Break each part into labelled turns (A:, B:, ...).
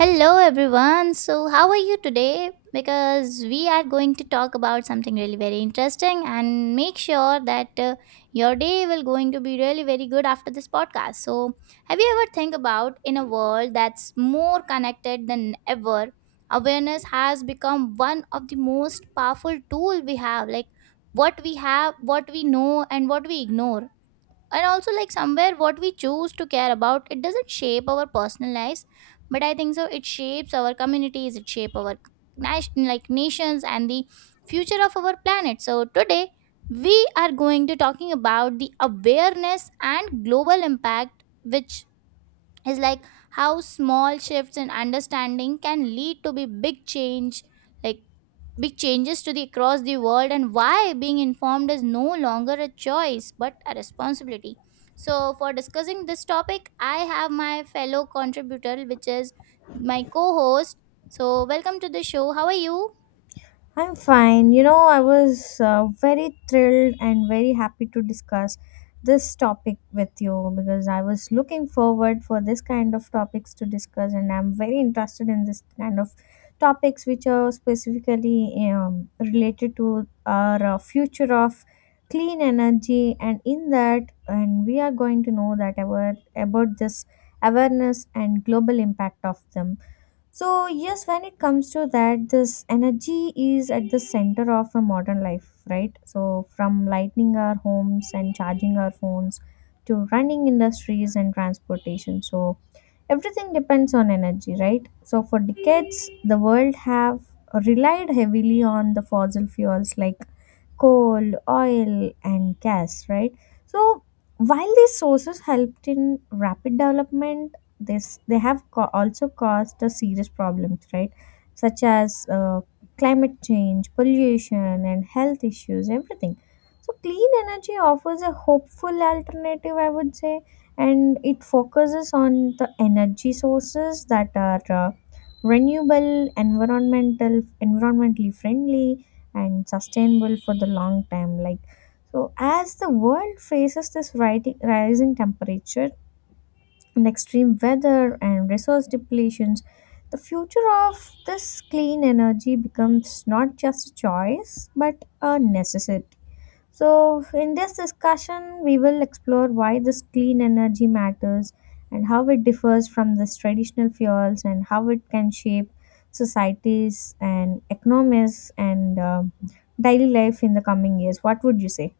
A: Hello everyone. So how are you today? Because we are going to talk about something really very interesting and make sure that your day will going to be really very good after this podcast. So have you ever think about in a world that's more connected than ever, awareness has become one of the most powerful tool we have, like what we have, what we know, and what we ignore, and also like somewhere what we choose to care about it doesn't shape our personal lives, but I think so it shapes our communities, it shape our nation, like nations and the future of our planet. So today we are going to talking about the awareness and global impact, which is like how small shifts in understanding can lead to be big change, like big changes to the across the world, and why being informed is no longer a choice but a responsibility. So for discussing this topic I have my fellow contributor, which is my co-host. So, welcome to the show. How are you?
B: I'm fine. You know, I was very thrilled and very happy to discuss this topic with you because I was looking forward for this kind of topics to discuss and I'm very interested in this kind of topics which are specifically related to our future of clean energy and in that and we are going to know that about this awareness and global impact of them so, yes, when it comes to that, this energy is at the center of a modern life, right? So, from lighting our homes and charging our phones to running industries and transportation. So, everything depends on energy, right? So, for decades, the world have relied heavily on the fossil fuels like coal, oil, and gas, right? So while these sources helped in rapid development, this they have co- also caused the serious problems, right? Such as climate change, pollution, and health issues, everything. So clean energy offers a hopeful alternative, I would say, and it focuses on the energy sources that are renewable, environmentally friendly, and sustainable for the long time, like, so as the world faces this rising temperature and extreme weather and resource depletions, the future of this clean energy becomes not just a choice but a necessity. So, in this discussion, we will explore why this clean energy matters and how it differs from this traditional fuels and how it can shape societies and economies and daily life in the coming years. What would you say?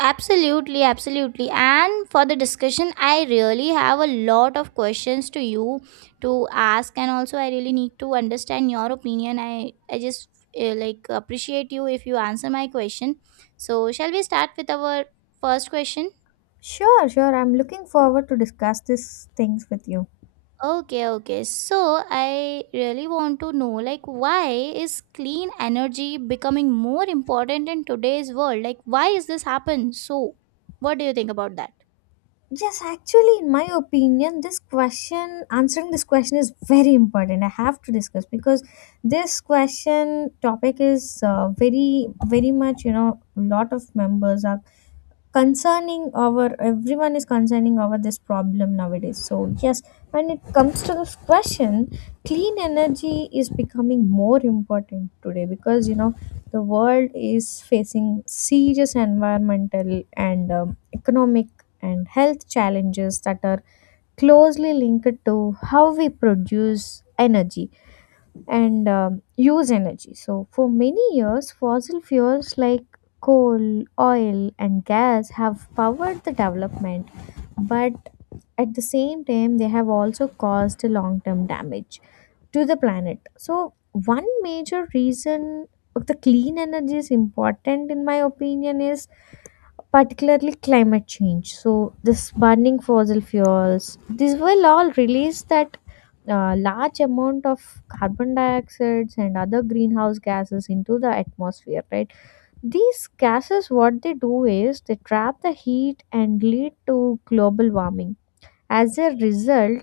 A: Absolutely, absolutely. And for the discussion, I really have a lot of questions to you to ask, and also I really need to understand your opinion. I just like appreciate you if you answer my question. So, shall we start with our first question?
B: Sure, sure. I'm looking forward to discuss these things with you.
A: Okay, okay. So, I really want to know, like why is clean energy becoming more important in today's world? Like why is this happen? So, what do you think about that?
B: Yes, actually, in my opinion, this question, answering this question is very important. I have to discuss because this question topic is very, very much, you know, lot of members are concerning our everyone is concerning over this problem nowadays. So yes, when it comes to this question, clean energy is becoming more important today because, you know, the world is facing serious environmental and economic and health challenges that are closely linked to how we produce energy and use energy. So, for many years, fossil fuels like coal, oil, and gas have powered the development, but at the same time, they have also caused long term damage to the planet. So, one major reason of the clean energy is important, in my opinion, is particularly climate change. So this burning fossil fuels, this will all release that large amount of carbon dioxides and other greenhouse gases into the atmosphere, right? These gases, what they do is they trap the heat and lead to global warming. As a result,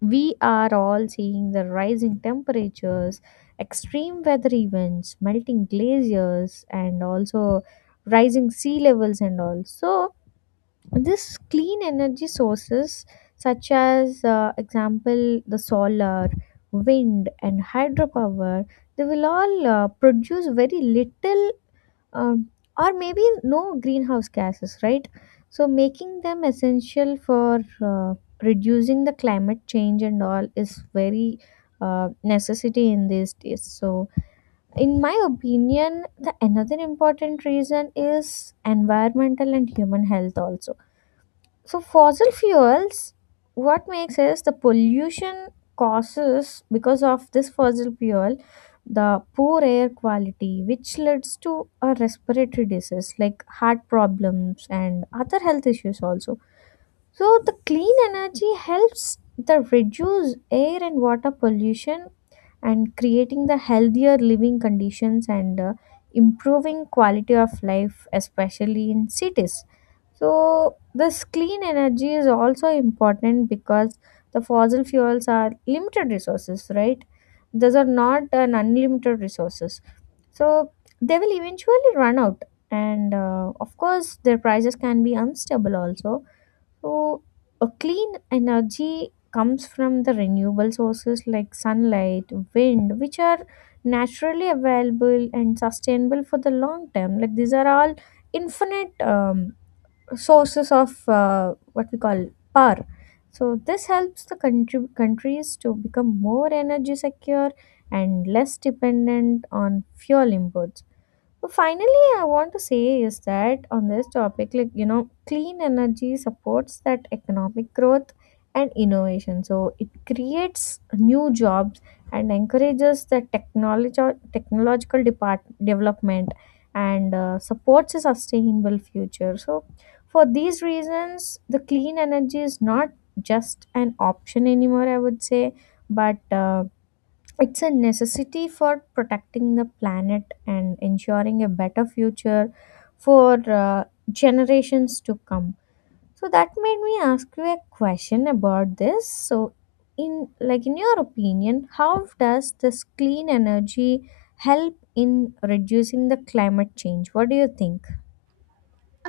B: we are all seeing the rising temperatures, extreme weather events, melting glaciers, and also rising sea levels and all. So, this clean energy sources such as example, the solar, wind, and hydropower, they will all produce very little um, or maybe no greenhouse gases, right? So making them essential for reducing the climate change and all is very necessity in these days. So in my opinion, the another important reason is environmental and human health also. So, fossil fuels, what makes is the pollution causes because of this fossil fuel, the poor air quality, which leads to a respiratory disease like heart problems and other health issues also. So, the clean energy helps the reduce air and water pollution and creating the healthier living conditions and improving quality of life, especially in cities. So this clean energy is also important because the fossil fuels are limited resources, right? Those are not an unlimited resources. So they will eventually run out and of course their prices can be unstable also. So, a clean energy comes from the renewable sources like sunlight, wind, which are naturally available and sustainable for the long term. Like these are all infinite sources of what we call power. So, this helps the countries to become more energy secure and less dependent on fuel imports. Well, finally, I want to say is that on this topic, like, you know, clean energy supports that economic growth and innovation. So it creates new jobs and encourages the technology technological depart development and supports a sustainable future. So for these reasons, the clean energy is not just an option anymore. I would say, but it's a necessity for protecting the planet and ensuring a better future for generations to come. So that made me ask you a question about this. So in, like, in your opinion, how does this clean energy help in reducing the climate change? What do you think?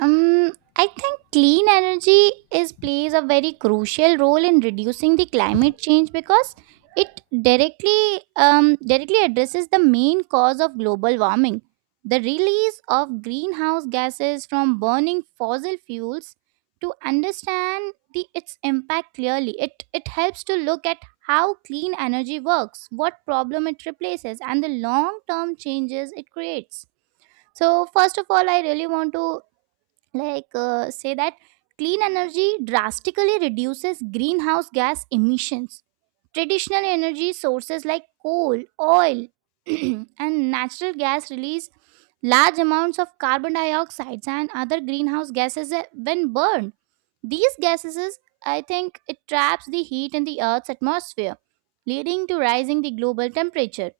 A: I think clean energy is plays a very crucial role in reducing the climate change because it directly directly addresses the main cause of global warming: the release of greenhouse gases from burning fossil fuels. To understand the its impact clearly, it helps to look at how clean energy works, what problem it replaces, and the long term changes it creates. So first of all, I really want to like say that clean energy drastically reduces greenhouse gas emissions. Traditional energy sources like coal, oil and natural gas release large amounts of carbon dioxide and other greenhouse gases when burned. These gases, I think it traps the heat in the earth's atmosphere, leading to rising the global temperature,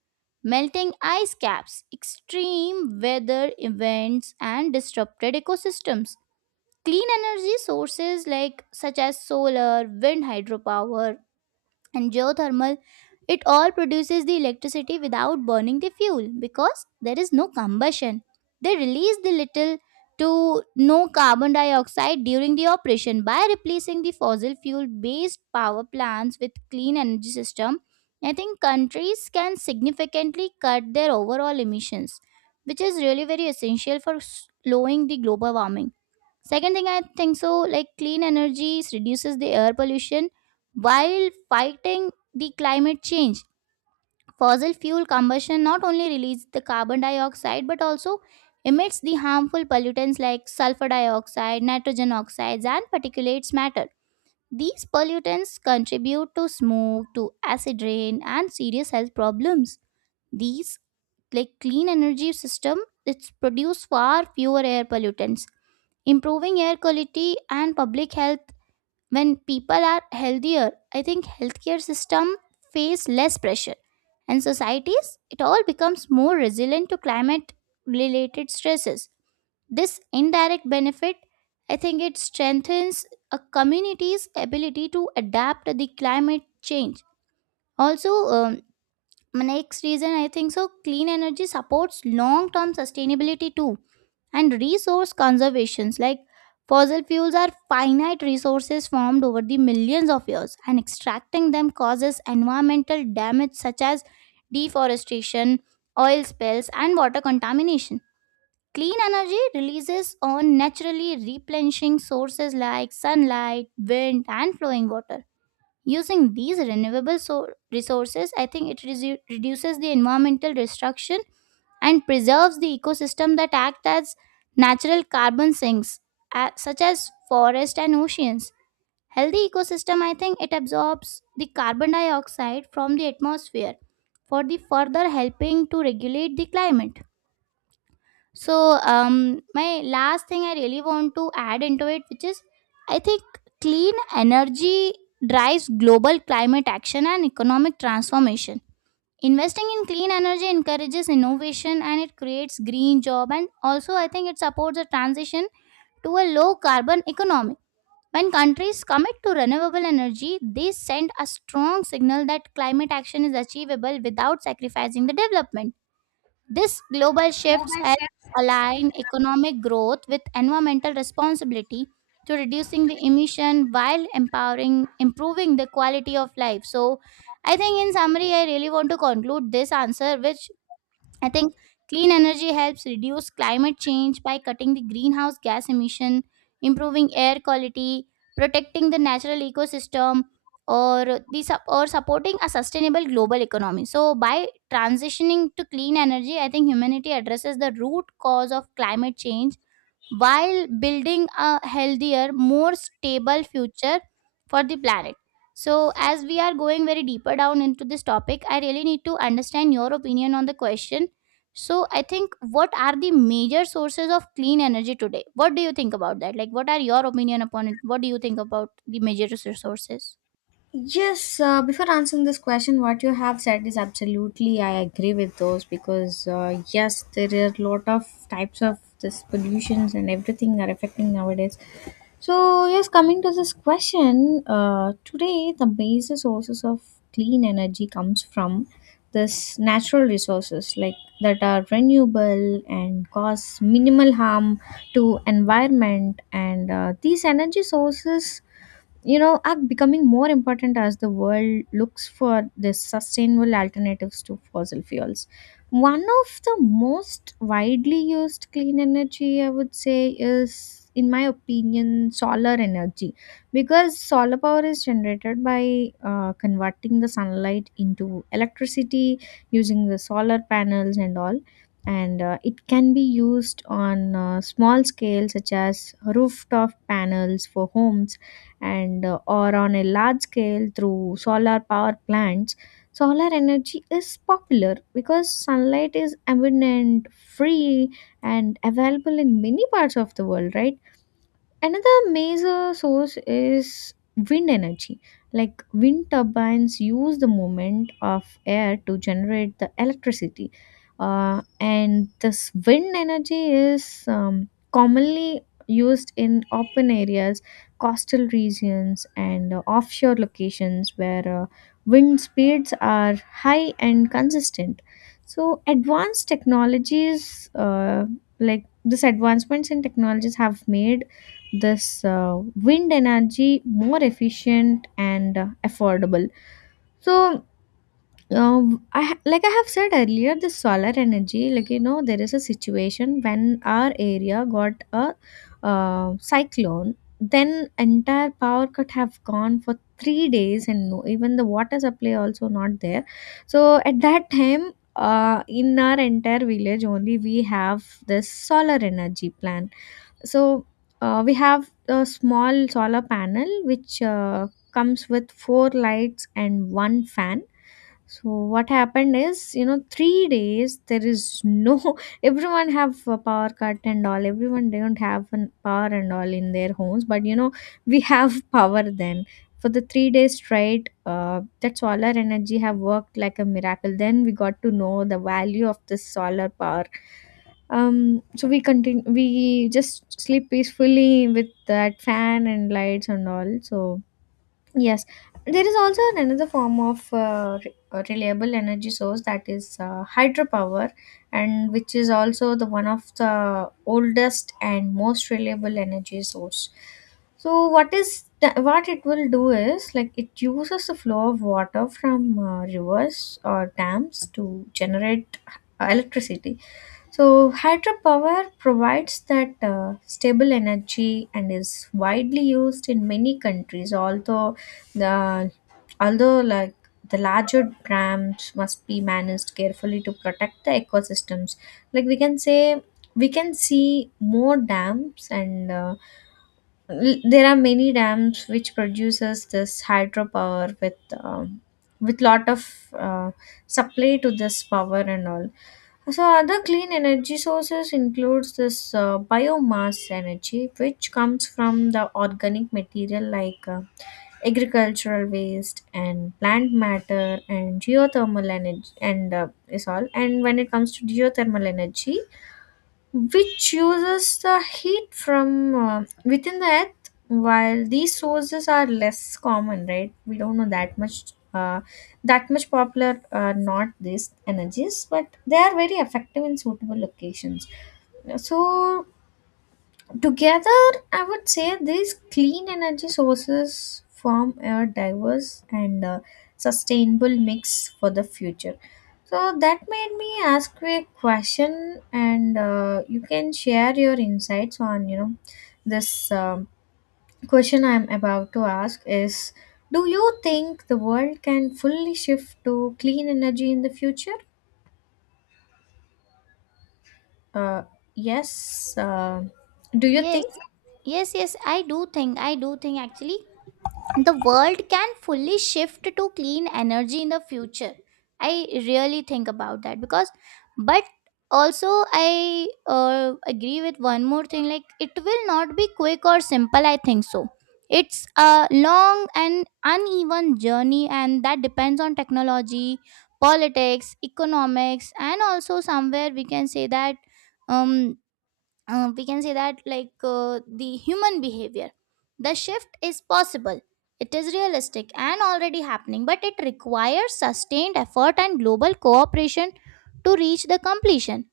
A: melting ice caps, extreme weather events, and disrupted ecosystems. Clean energy sources like such as solar, wind, hydropower, and geothermal, it all produces the electricity without burning the fuel because there is no combustion. They release the little to no carbon dioxide during the operation. By replacing the fossil fuel based power plants with clean energy system, I think countries can significantly cut their overall emissions, which is really very essential for slowing the global warming. Second thing I think so, like clean energies reduces the air pollution while fighting the climate change. Fossil fuel combustion not only releases the carbon dioxide but also emits the harmful pollutants like sulfur dioxide, nitrogen oxides, and particulates matter. These pollutants contribute to smoke, to acid rain, and serious health problems. These like clean energy system, it's produce far fewer air pollutants, improving air quality and public health. When people are healthier, I think healthcare system face less pressure, and societies it all becomes more resilient to climate related stresses. This indirect benefit, I think it strengthens a community's ability to adapt to the climate change. Also, my next reason, I think so clean energy supports long term sustainability too and resource conservations, like fossil fuels are finite resources formed over the millions of years, and extracting them causes environmental damage such as deforestation, oil spills, and water contamination. Clean energy releases on naturally replenishing sources like sunlight, wind, and flowing water. Using these resources, I think reduces the environmental destruction and preserves the ecosystem that act as natural carbon sinks, such as forests and oceans. Healthy ecosystem, I think, it absorbs the carbon dioxide from the atmosphere for the further helping to regulate the climate. So, um, my last thing I really want to add into it, which is, I think, clean energy drives global climate action and economic transformation. Investing in clean energy encourages innovation, and it creates green job, and also I think it supports a transition to a low carbon economy. When countries commit to renewable energy, they send a strong signal that climate action is achievable without sacrificing the development. This global shifts has aligned economic growth with environmental responsibility to reducing the emission while empowering improving the quality of life. So I think in summary I really want to conclude this answer, which I think clean energy helps reduce climate change by cutting the greenhouse gas emission, improving air quality, protecting the natural ecosystem, or or supporting a sustainable global economy. So by transitioning to clean energy, I think humanity addresses the root cause of climate change while building a healthier, more stable future for the planet. So, as we are going very deeper down into this topic, I really need to understand your opinion on the question. So, I think what are the major sources of clean energy today? What do you think about that? Like, what are your opinion upon it? What do you think about the major sources?
B: Yes, before answering this question, what you have said is absolutely, I agree with those because, yes, there are a lot of types of this pollutions and everything are affecting nowadays. So, yes, coming to this question, today the major sources of clean energy comes from this natural resources like that are renewable and cause minimal harm to environment and these energy sources, you know, are becoming more important as the world looks for the sustainable alternatives to fossil fuels. One of the most widely used clean energy, I would say, is in my opinion solar energy, because solar power is generated by converting the sunlight into electricity using the solar panels and all, and it can be used on small scale such as rooftop panels for homes and or on a large scale through solar power plants. Solar energy is popular because sunlight is abundant, free, and available in many parts of the world, right? Another major source is wind energy. Like wind turbines use the movement of air to generate the electricity, and this wind energy is commonly used in open areas, coastal regions, and offshore locations where wind speeds are high and consistent. So, advanced technologies like this advancements in technologies have made this wind energy more efficient and affordable. So I ha- like I have said earlier, the solar energy, like, you know, there is a situation when our area got a cyclone, then entire power cut have gone for 3 days, and no, even the water supply also not there. So at that time, in our entire village only we have this solar energy plan. So we have a small solar panel which comes with four lights and one fan. So what happened is, you know, 3 days there is no everyone have a power cut and all. Everyone don't have an power and all in their homes, but you know we have power then for the 3 days straight. That solar energy have worked like a miracle. Then we got to know the value of this solar power. So we continue. We just sleep peacefully with that fan and lights and all. So yes, there is also another form of reliable energy source, that is hydropower, and which is also the one of the oldest and most reliable energy source. So, what it will do is like it uses the flow of water from rivers or dams to generate electricity. So, hydropower provides that stable energy and is widely used in many countries. The although the larger dams must be managed carefully to protect the ecosystems. Like we can say, we can see more dams, and there are many dams which produces this hydropower with lot of uh, supply to this power and all. So other clean energy sources includes this biomass energy, which comes from the organic material like agricultural waste and plant matter, and geothermal energy and is all. And when it comes to geothermal energy, which uses the heat from within the earth, while these sources are less common, right, we don't know that much popular are not these energies, but they are very effective in suitable locations. So together, I would say these clean energy sources form a diverse and sustainable mix for the future. So that made me ask you a question, and you can share your insights on, you know, this question I'm about to ask is: Do you think the world can fully shift to clean energy in the future? Uh, yes. Do you
A: Yes,
B: think?
A: yes, yes. I do think. I do think actually. The world can fully shift to clean energy in the future, I really think about that. Because, but also I agree with one more thing, like it will not be quick or simple, I think so. It's a long and uneven journey, and that depends on technology, politics, economics, and also somewhere we can say that um we can say that like the human behavior. The shift is possible, it is realistic and already happening, but it requires sustained effort and global cooperation to reach the completion.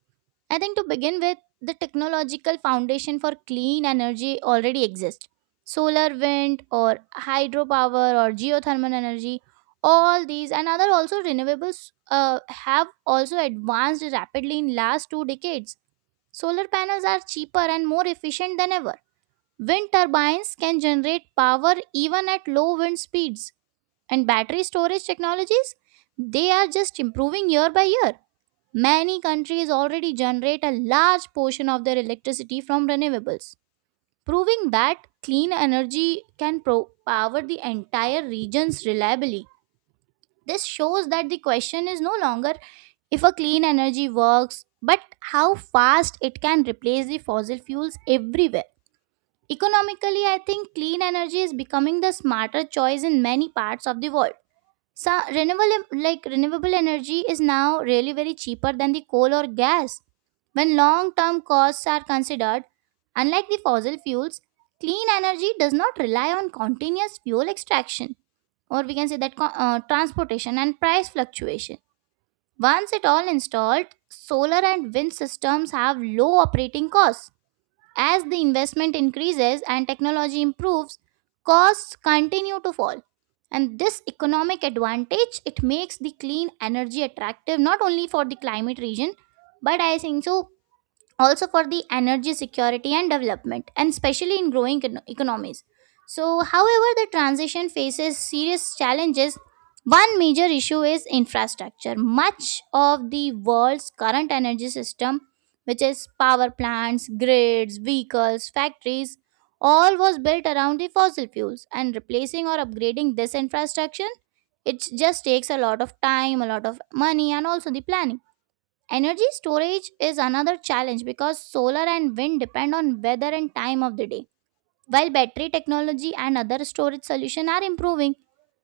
A: I think to begin with, the technological foundation for clean energy already exists. Solar, wind, or hydropower, or geothermal energy, all these and other also renewables have also advanced rapidly in last 2 decades. Solar panels are cheaper and more efficient than ever. Wind turbines can generate power even at low wind speeds. And battery storage technologies, they are just improving year by year. Many countries already generate a large portion of their electricity from renewables, proving that clean energy can power the entire regions reliably. This shows that the question is no longer if a clean energy works, but how fast it can replace the fossil fuels everywhere. Economically, I think clean energy is becoming the smarter choice in many parts of the world. So renewable like renewable energy is now really very cheaper than the coal or gas. When long term costs are considered, unlike the fossil fuels, clean energy does not rely on continuous fuel extraction, or we can say that transportation and price fluctuation. Once it all installed, solar and wind systems have low operating costs. As the investment increases and technology improves, costs continue to fall. And this economic advantage, it makes the clean energy attractive not only for the climate region, but I think so also for the energy security and development, and especially in growing economies. So however, the transition faces serious challenges. One major issue is infrastructure. Much of the world's current energy system, which is power plants, grids, vehicles, factories, all was built around the fossil fuels, and replacing or upgrading this infrastructure, it just takes a lot of time, a lot of money, and also the planning. Energy storage is another challenge because solar and wind depend on weather and time of the day. While battery technology and other storage solutions are improving,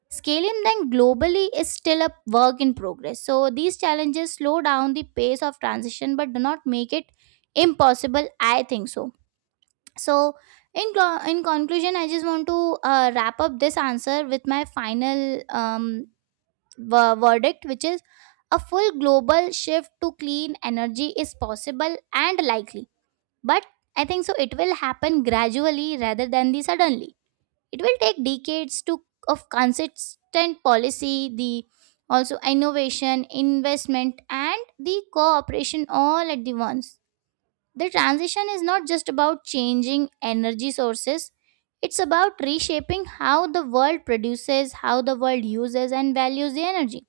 A: scaling them globally is still a work in progress. So these challenges slow down the pace of transition but do not make it impossible, I think so. So in conclusion, I just want to wrap up this answer with my final verdict, which is a full global shift to clean energy is possible and likely. But I think so it will happen gradually rather than the suddenly. It will take decades to of consistent policy, the also innovation, investment, and the cooperation all at the once. The transition is not just about changing energy sources, it's about reshaping how the world produces, how the world uses, and values the energy.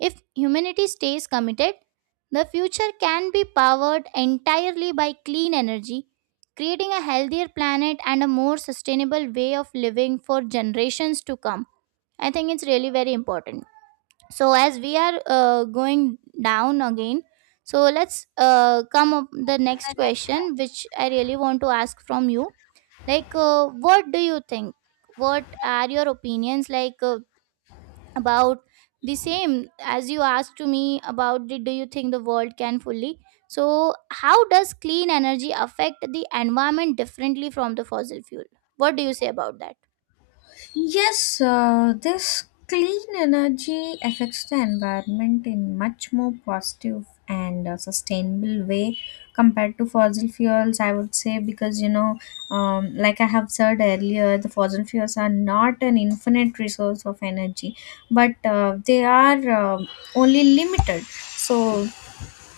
A: If humanity stays committed, the future can be powered entirely by clean energy, creating a healthier planet and a more sustainable way of living for generations to come. I think it's really very important. So, as we are going down again, so let's come up the next question, which I really want to ask from you. Like, what do you think? What are your opinions? About the same as you asked to me about the, do you think the world can fully, so how does clean energy affect the environment differently from the fossil fuel, what do you say about that?
B: Yes, this clean energy affects the environment in much more positive and sustainable way compared to fossil fuels, I would say, because you know, like I have said earlier, the fossil fuels are not an infinite resource of energy, but they are only limited. So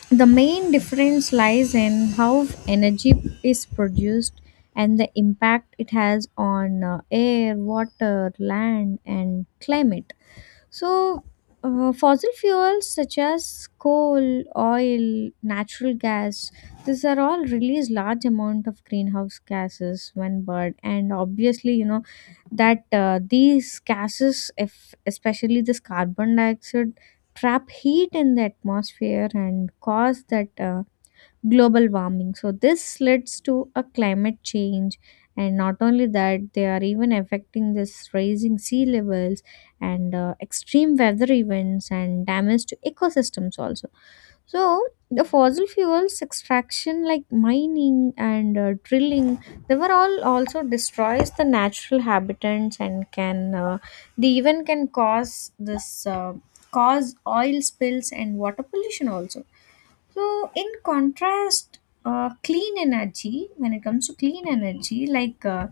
B: the main difference lies in how energy is produced and the impact it has on air, water, land, and climate. So, fossil fuels such as coal, oil, natural gas, these are all release large amount of greenhouse gases when burned, and obviously, you know that these gases, if especially this carbon dioxide, trap heat in the atmosphere and cause that global warming. So this leads to a climate change, and not only that, they are even affecting this raising sea levels and extreme weather events and damage to ecosystems also. So the fossil fuels extraction like mining and drilling, they were all also destroys the natural habitats and can they even can cause this cause oil spills and water pollution also. So, in contrast, clean energy, when it comes to clean energy like uh,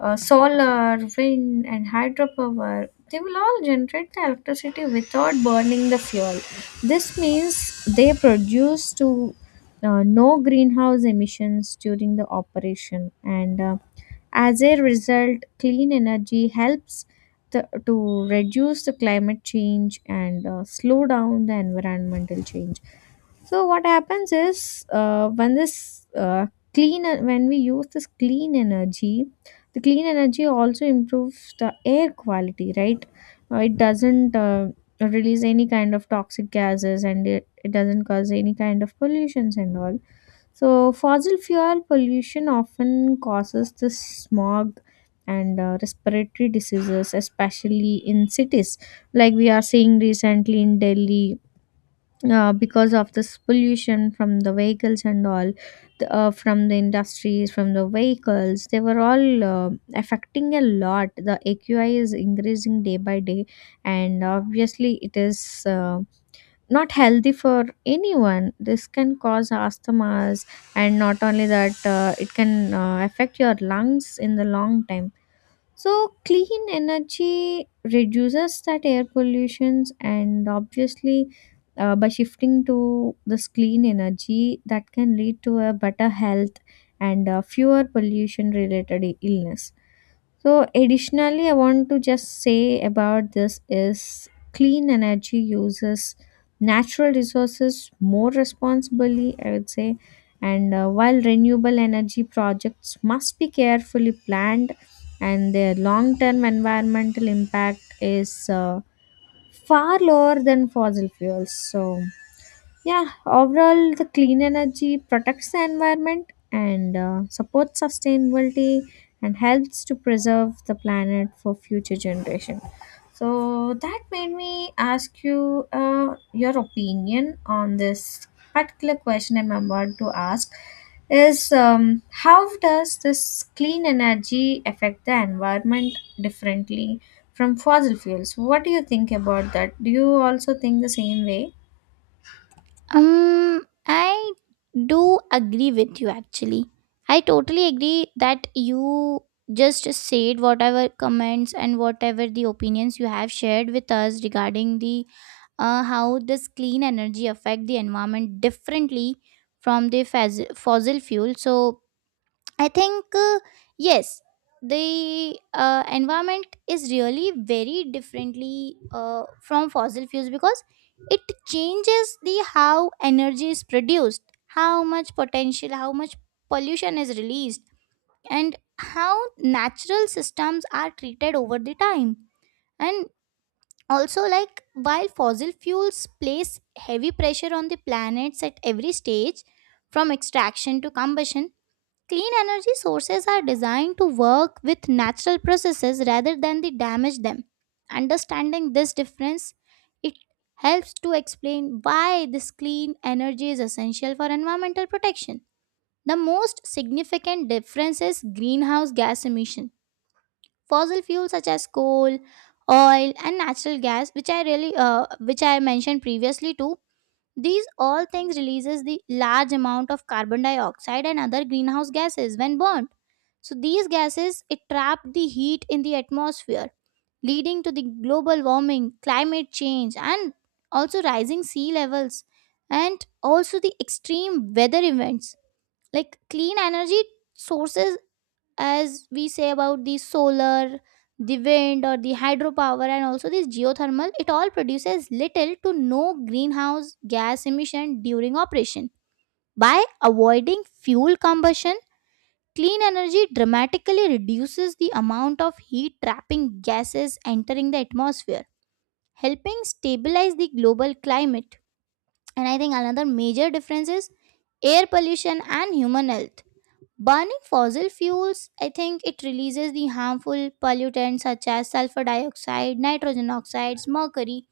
B: uh, solar, wind, and hydropower, they will all generate the electricity without burning the fuel. This means they produce to no greenhouse emissions during the operation, and as a result, clean energy helps to reduce the climate change and slow down the environmental change. So what happens is when we use this clean energy, the clean energy also improves the air quality, right? It doesn't release any kind of toxic gases, and it doesn't cause any kind of pollutions and all. So fossil fuel pollution often causes this smog and respiratory diseases, especially in cities, like we are seeing recently in Delhi, because of this pollution from the vehicles and all, from the industries, from the vehicles, they were all affecting a lot. The AQI is increasing day by day, and obviously it is not healthy for anyone. This can cause asthmas, and not only that, it can affect your lungs in the long time. So clean energy reduces that air pollutions, and obviously, by shifting to this clean energy, that can lead to a better health and fewer pollution related illness. So additionally, I want to just say about this is clean energy uses natural resources more responsibly, I would say. And while renewable energy projects must be carefully planned, and their long-term environmental impact is far lower than fossil fuels. So yeah, overall the clean energy protects the environment and supports sustainability and helps to preserve the planet for future generation. So that made me ask you your opinion on this particular question I'm about to ask is how does this clean energy affect the environment differently from fossil fuels? What do you think about that? Do you also think the same way?
A: um I do agree with you actually. I totally agree that you just said whatever comments and whatever the opinions you have shared with us regarding the how does clean energy affect the environment differently from the fossil fuel. So I think yes, the environment is really very differently from fossil fuels, because it changes the how energy is produced, how much potential, how much pollution is released, and how natural systems are treated over the time. And also, like, while fossil fuels place heavy pressure on the planets at every stage from extraction to combustion, clean energy sources are designed to work with natural processes rather than the damage them. Understanding this difference, it helps to explain why this clean energy is essential for environmental protection. The most significant difference is greenhouse gas emission. Fossil fuels such as coal, oil and natural gas, which I really which I mentioned previously too, these all things releases the large amount of carbon dioxide and other greenhouse gases when burned. So these gases, it trap the heat in the atmosphere, leading to the global warming, climate change, and also rising sea levels, and also the extreme weather events. Like, clean energy sources, as we say about the solar, the wind or the hydropower, and also this geothermal, it all produces little to no greenhouse gas emission during operation. By avoiding fuel combustion, clean energy dramatically reduces the amount of heat trapping gases entering the atmosphere, helping stabilize the global climate. And I think another major difference is air pollution and human health. Burning fossil fuels, I think it releases the harmful pollutants such as sulfur dioxide, nitrogen oxides, mercury,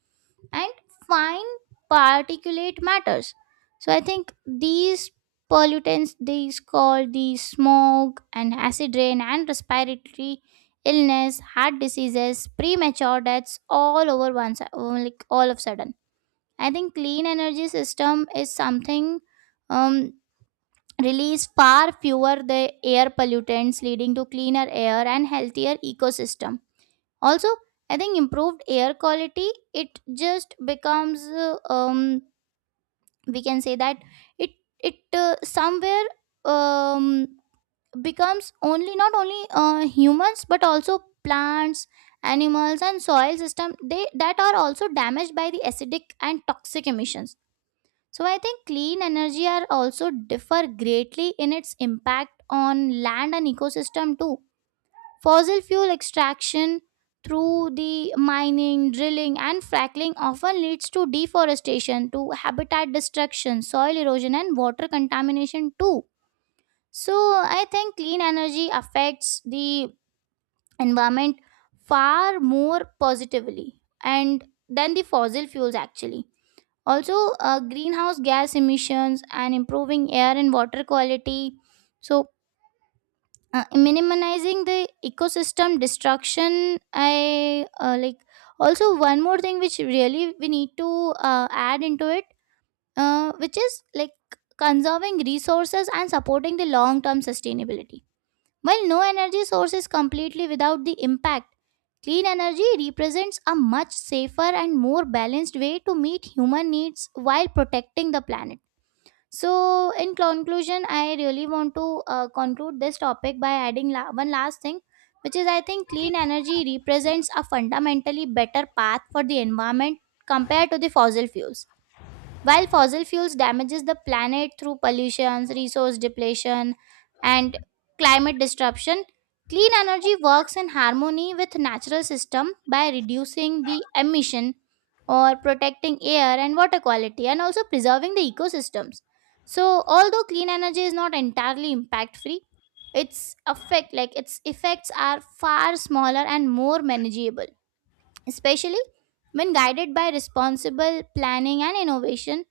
A: and fine particulate matters. So I think these pollutants, these called the smog and acid rain and respiratory illness, heart diseases, premature deaths, all over once, like all of sudden. I think clean energy system is something. Um, release far fewer the air pollutants, leading to cleaner air and healthier ecosystem. Also, I think improved air quality, it just becomes we can say that it it somewhere um becomes only not only humans but also plants, animals and soil system, they that are also damaged by the acidic and toxic emissions. So I think clean energy are also differ greatly in its impact on land and ecosystem too. Fossil fuel extraction through the mining, drilling and fracking often leads to deforestation, to habitat destruction, soil erosion and water contamination too. So I think clean energy affects the environment far more positively and than the fossil fuels actually. Also, greenhouse gas emissions and improving air and water quality, so minimizing the ecosystem destruction. I like, also one more thing which really we need to add into it, which is like conserving resources and supporting the long term sustainability. While no energy source is completely without the impact, clean energy represents a much safer and more balanced way to meet human needs while protecting the planet. So, in conclusion, I really want to conclude this topic by adding one last thing, which is I think clean energy represents a fundamentally better path for the environment compared to the fossil fuels. While fossil fuels damages the planet through pollution, resource depletion, and climate disruption, clean energy works in harmony with natural system by reducing the emission or protecting air and water quality and also preserving the ecosystems. So although clean energy is not entirely impact free, its effect, like its effects are far smaller and more manageable, especially when guided by responsible planning and innovation,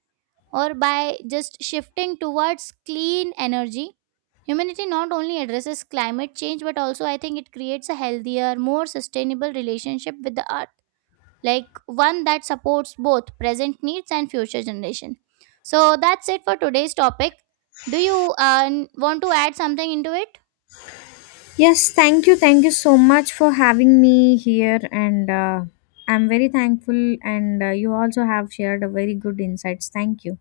A: or by just shifting towards clean energy, humanity not only addresses climate change but also I think it creates a healthier, more sustainable relationship with the earth, like one that supports both present needs and future generation. So that's it for today's topic. Do you want to add something into it?
B: Yes, thank you. Thank you so much for having me here. And I'm very thankful. And you also have shared a very good insights. Thank you.